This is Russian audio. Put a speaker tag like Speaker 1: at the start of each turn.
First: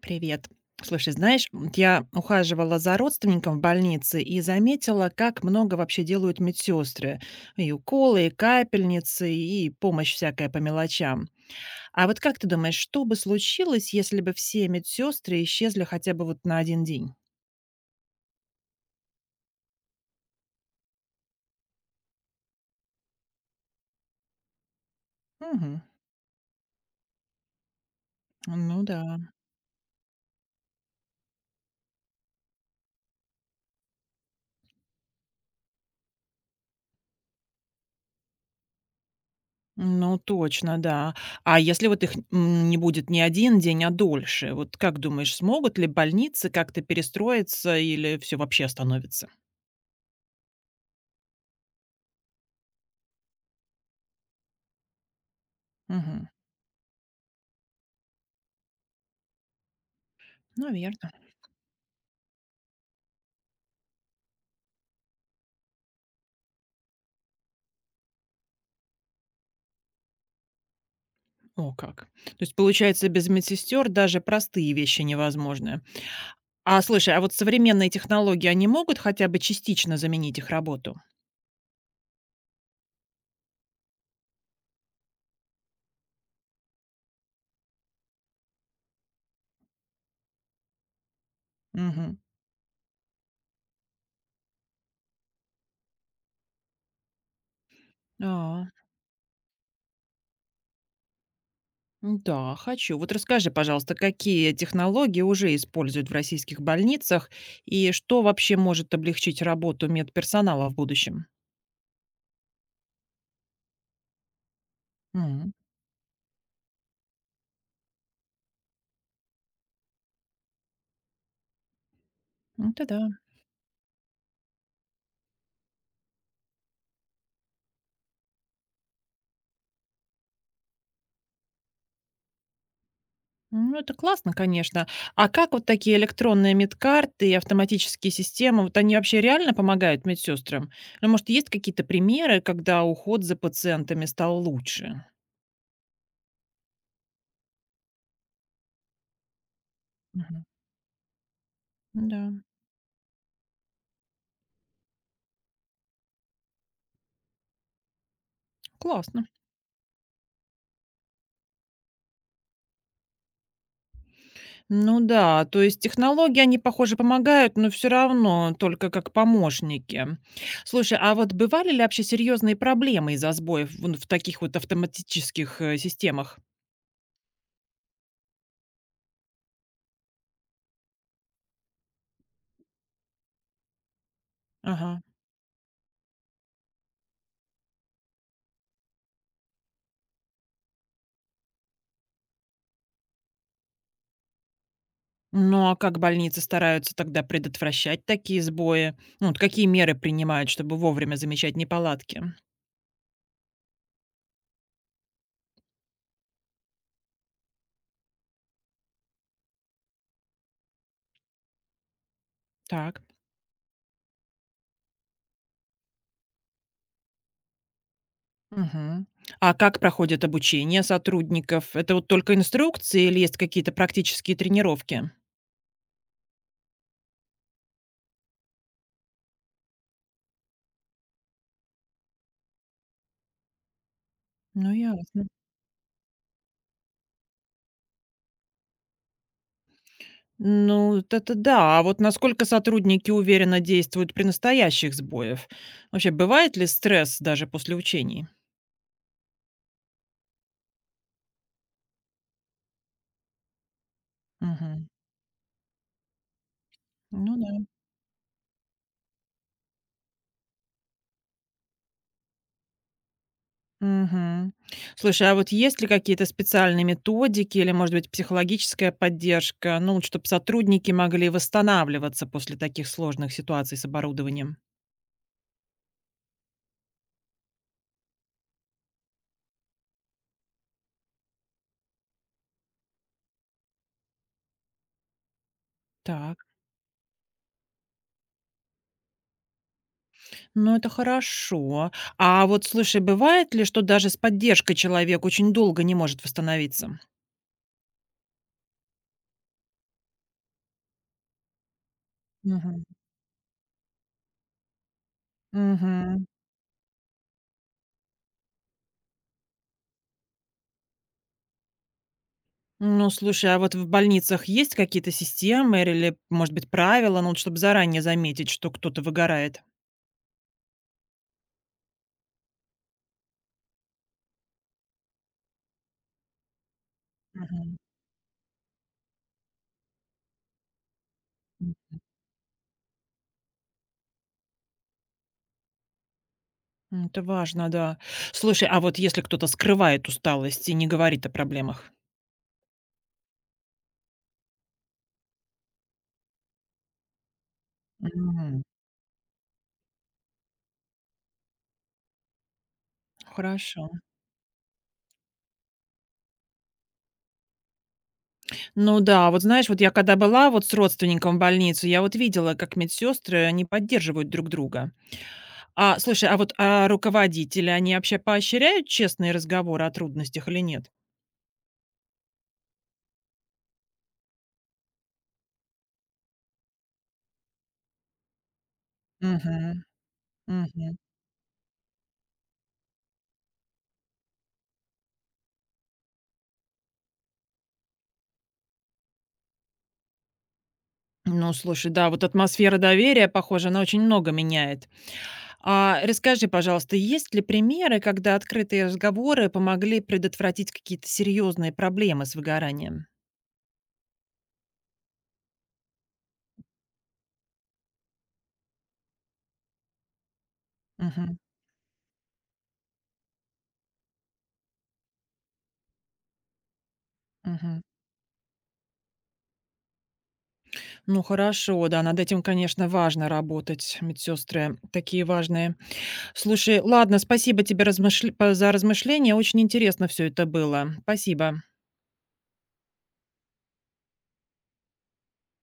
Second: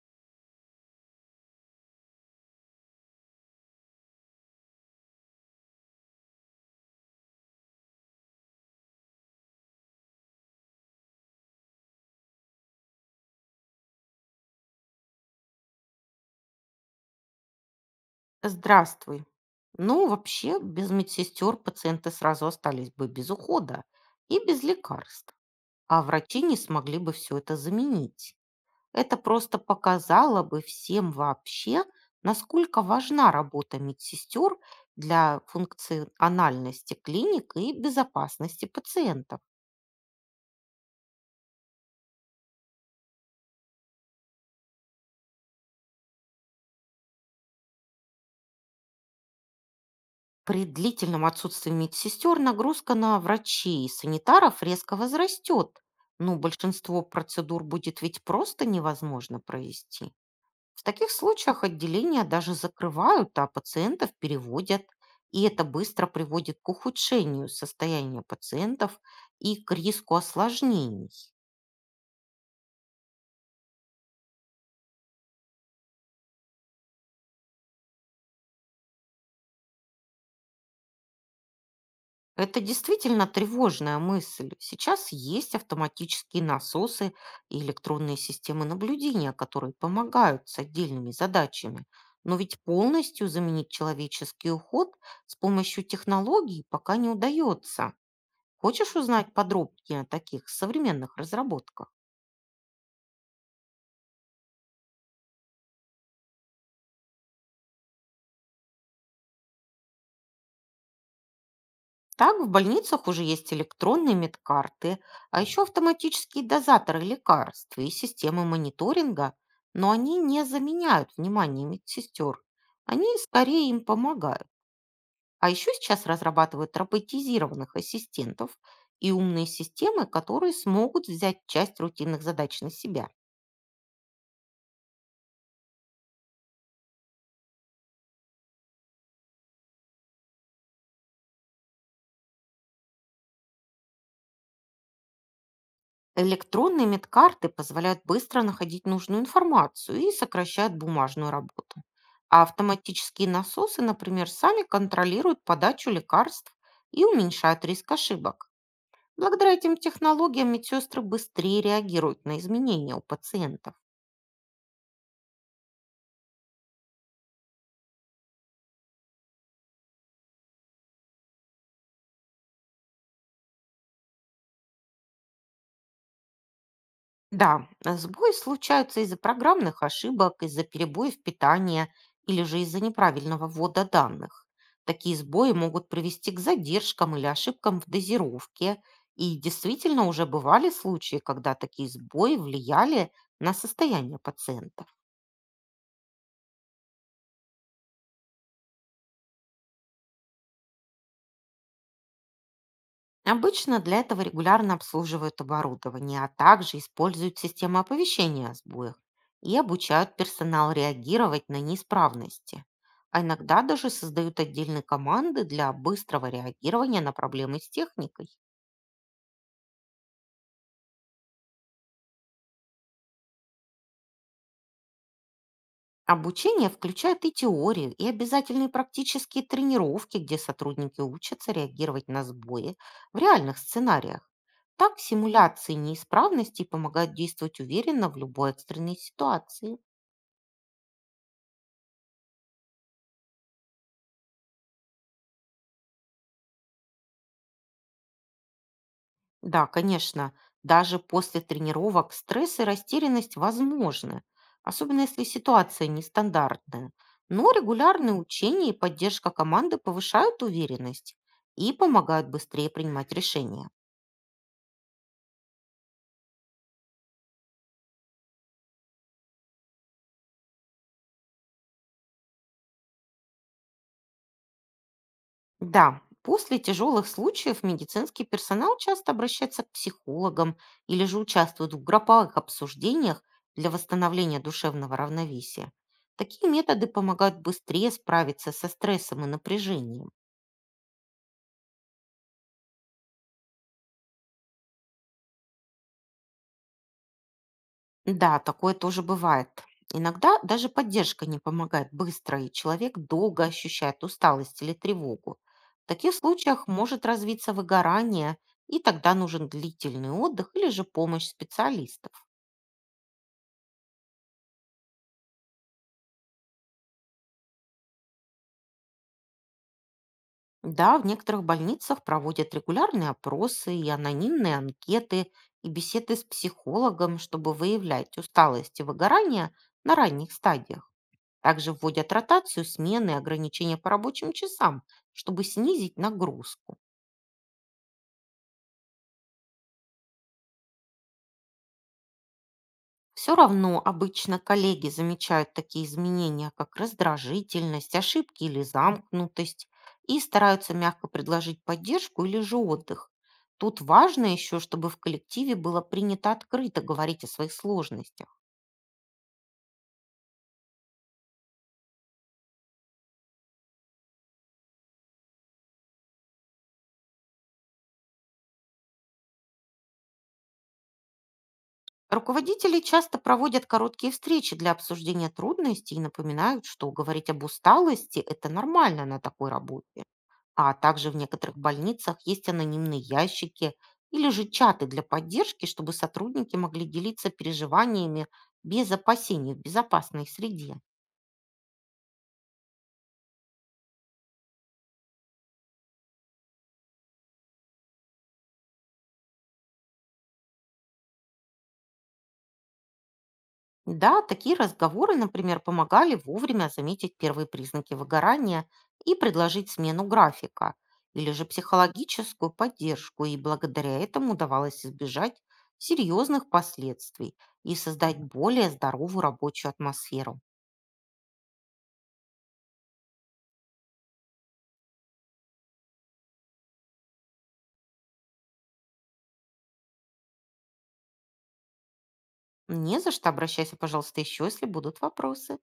Speaker 1: Привет. Слушай, знаешь, я ухаживала за родственником в больнице и заметила, как много вообще делают медсестры. И уколы, и капельницы, и помощь всякая по мелочам. А вот как ты думаешь, что бы случилось, если бы все медсестры исчезли хотя бы вот на один день?
Speaker 2: Здравствуй. Ну, вообще, без медсестер пациенты сразу остались бы без ухода и без лекарств,
Speaker 1: Мгм.
Speaker 2: а врачи не смогли бы все это заменить.
Speaker 1: Ну да,
Speaker 2: Это просто показало бы всем вообще, насколько важна работа медсестер для функциональности клиник и безопасности пациентов.
Speaker 1: ну точно, да. А если вот их не будет не один день, а дольше, вот как думаешь, смогут ли больницы как-то перестроиться или все вообще остановится?
Speaker 2: При длительном отсутствии медсестер нагрузка на врачей и санитаров резко возрастет.
Speaker 1: Угу.
Speaker 2: Но большинство процедур будет ведь просто невозможно провести. В таких
Speaker 1: Наверное.
Speaker 2: случаях отделения даже закрывают, а пациентов переводят. И это быстро приводит к ухудшению состояния пациентов и к риску осложнений.
Speaker 1: О, как. То есть, получается, без медсестер даже простые вещи невозможны. А слушай, а вот современные технологии, они могут хотя бы частично заменить их работу?
Speaker 2: Это действительно тревожная мысль. Сейчас есть автоматические насосы и электронные системы наблюдения, которые помогают с отдельными задачами.
Speaker 1: Мгм.
Speaker 2: Но ведь полностью заменить человеческий уход с помощью технологий пока не удается.
Speaker 1: А,
Speaker 2: Хочешь узнать подробнее о таких современных разработках?
Speaker 1: да, хочу. Вот расскажи, пожалуйста, какие технологии уже используют в российских больницах и что вообще может облегчить работу медперсонала в будущем?
Speaker 2: Так, в больницах уже есть электронные медкарты, а
Speaker 1: М,
Speaker 2: еще автоматические дозаторы лекарств и системы мониторинга, но они не заменяют внимание медсестер.
Speaker 1: ну, это
Speaker 2: Они
Speaker 1: да.
Speaker 2: скорее им помогают. А еще сейчас разрабатывают роботизированных ассистентов и умные системы, которые смогут взять часть рутинных задач на себя.
Speaker 1: Ну, это классно, конечно. А как вот такие электронные медкарты и автоматические системы, вот они вообще реально помогают медсестрам? Ну, может, есть какие-то примеры, когда уход за пациентами стал лучше?
Speaker 2: Электронные медкарты позволяют быстро находить нужную информацию и
Speaker 1: Мгм.
Speaker 2: сокращают бумажную работу.
Speaker 1: Да,
Speaker 2: А автоматические насосы, например, сами контролируют подачу лекарств и уменьшают риск ошибок.
Speaker 1: классно.
Speaker 2: Благодаря этим технологиям медсестры быстрее реагируют на изменения у пациентов.
Speaker 1: Ну да, то есть технологии, они, похоже, помогают, но все равно только как помощники. Слушай, а вот бывали ли вообще серьезные проблемы из-за сбоев в таких вот автоматических системах?
Speaker 2: Да, а сбои случаются из-за программных ошибок, из-за перебоев питания или же из-за неправильного ввода данных.
Speaker 1: Ага.
Speaker 2: Такие сбои могут привести к задержкам или ошибкам в дозировке. И действительно уже бывали случаи, когда такие сбои влияли на состояние пациента.
Speaker 1: Ну, а как больницы стараются тогда предотвращать такие сбои? Ну, вот какие меры принимают, чтобы вовремя замечать неполадки?
Speaker 2: Обычно для этого регулярно обслуживают оборудование, а также используют системы оповещения о сбоях и обучают персонал реагировать на неисправности.
Speaker 1: Так.
Speaker 2: А иногда даже создают отдельные команды для быстрого реагирования на проблемы с техникой.
Speaker 1: Мгм. А как проходит обучение сотрудников? Это вот только инструкции или есть какие-то практические тренировки?
Speaker 2: Обучение включает и теорию, и обязательные практические тренировки, где сотрудники учатся реагировать на сбои в реальных сценариях.
Speaker 1: Ну,
Speaker 2: Так
Speaker 1: ясно.
Speaker 2: симуляции неисправностей помогают действовать уверенно в любой экстренной ситуации.
Speaker 1: Ну, вот это да. А вот насколько сотрудники уверенно действуют при настоящих сбоях? Вообще, бывает ли стресс даже после учений?
Speaker 2: Да, конечно, даже после тренировок стресс и растерянность возможны,
Speaker 1: Мгм.
Speaker 2: особенно если ситуация нестандартная.
Speaker 1: Ну
Speaker 2: Но
Speaker 1: да.
Speaker 2: регулярные учения и поддержка команды повышают уверенность и помогают быстрее принимать решения.
Speaker 1: Мгм. Слушай, а вот есть ли какие-то специальные методики или, может быть, психологическая поддержка, ну, чтобы сотрудники могли восстанавливаться после таких сложных ситуаций с оборудованием?
Speaker 2: Да, после тяжелых случаев медицинский персонал часто обращается к психологам или же участвует в групповых обсуждениях для восстановления душевного равновесия.
Speaker 1: Так,
Speaker 2: Такие методы помогают быстрее справиться со стрессом и напряжением.
Speaker 1: ну это хорошо. А вот слушай, бывает ли, что даже с поддержкой человек очень долго не может восстановиться?
Speaker 2: Да, такое тоже бывает. Иногда даже поддержка не помогает быстро, и
Speaker 1: Мгм.
Speaker 2: человек долго ощущает усталость или тревогу. В таких
Speaker 1: Мгм.
Speaker 2: случаях может развиться выгорание, и тогда нужен длительный отдых или же помощь специалистов.
Speaker 1: Ну, слушай, а вот в больницах есть какие-то системы или, может быть, правила, ну, вот чтобы заранее заметить, что кто-то выгорает?
Speaker 2: Да, в некоторых больницах проводят регулярные опросы и анонимные анкеты и беседы с психологом, чтобы
Speaker 1: Мгм.
Speaker 2: выявлять усталость и выгорание на ранних стадиях. Также вводят ротацию, смены, ограничения по рабочим часам, чтобы снизить нагрузку.
Speaker 1: Это важно, да. Слушай, а вот если кто-то скрывает усталость и не говорит о проблемах?
Speaker 2: Все равно обычно коллеги замечают такие изменения, как раздражительность, ошибки или
Speaker 1: М,
Speaker 2: замкнутость, и стараются мягко предложить поддержку или же отдых. Тут
Speaker 1: Хорошо.
Speaker 2: важно еще, чтобы в коллективе было принято открыто говорить о своих сложностях.
Speaker 1: Ну да, вот знаешь, вот я когда была вот с родственником в больнице, я вот видела, как медсестры не поддерживают друг друга. А слушай, а вот руководители, они вообще поощряют честные разговоры о трудностях или нет?
Speaker 2: Руководители часто проводят короткие встречи для обсуждения трудностей и напоминают, что говорить об усталости — это нормально на такой
Speaker 1: Мгм,
Speaker 2: работе. А
Speaker 1: мгм.
Speaker 2: также в некоторых больницах есть анонимные ящики или же чаты для поддержки, чтобы сотрудники могли делиться переживаниями без опасений в безопасной среде.
Speaker 1: Ну слушай, да, вот атмосфера доверия, похоже, она очень много меняет. А расскажи, пожалуйста, есть ли примеры, когда открытые разговоры помогли предотвратить какие-то серьезные проблемы с выгоранием?
Speaker 2: Да, такие разговоры, например, помогали вовремя заметить первые признаки выгорания и предложить смену графика или
Speaker 1: Мгм,
Speaker 2: же психологическую поддержку, и благодаря этому удавалось избежать серьезных последствий и
Speaker 1: мгм.
Speaker 2: создать более здоровую рабочую атмосферу.
Speaker 1: Ну хорошо, да, над этим, конечно, важно работать, медсестры такие важные. Слушай, ладно, спасибо тебе за размышления, очень интересно все это было. Спасибо.
Speaker 2: Не за что, обращайся, пожалуйста, еще, если будут вопросы.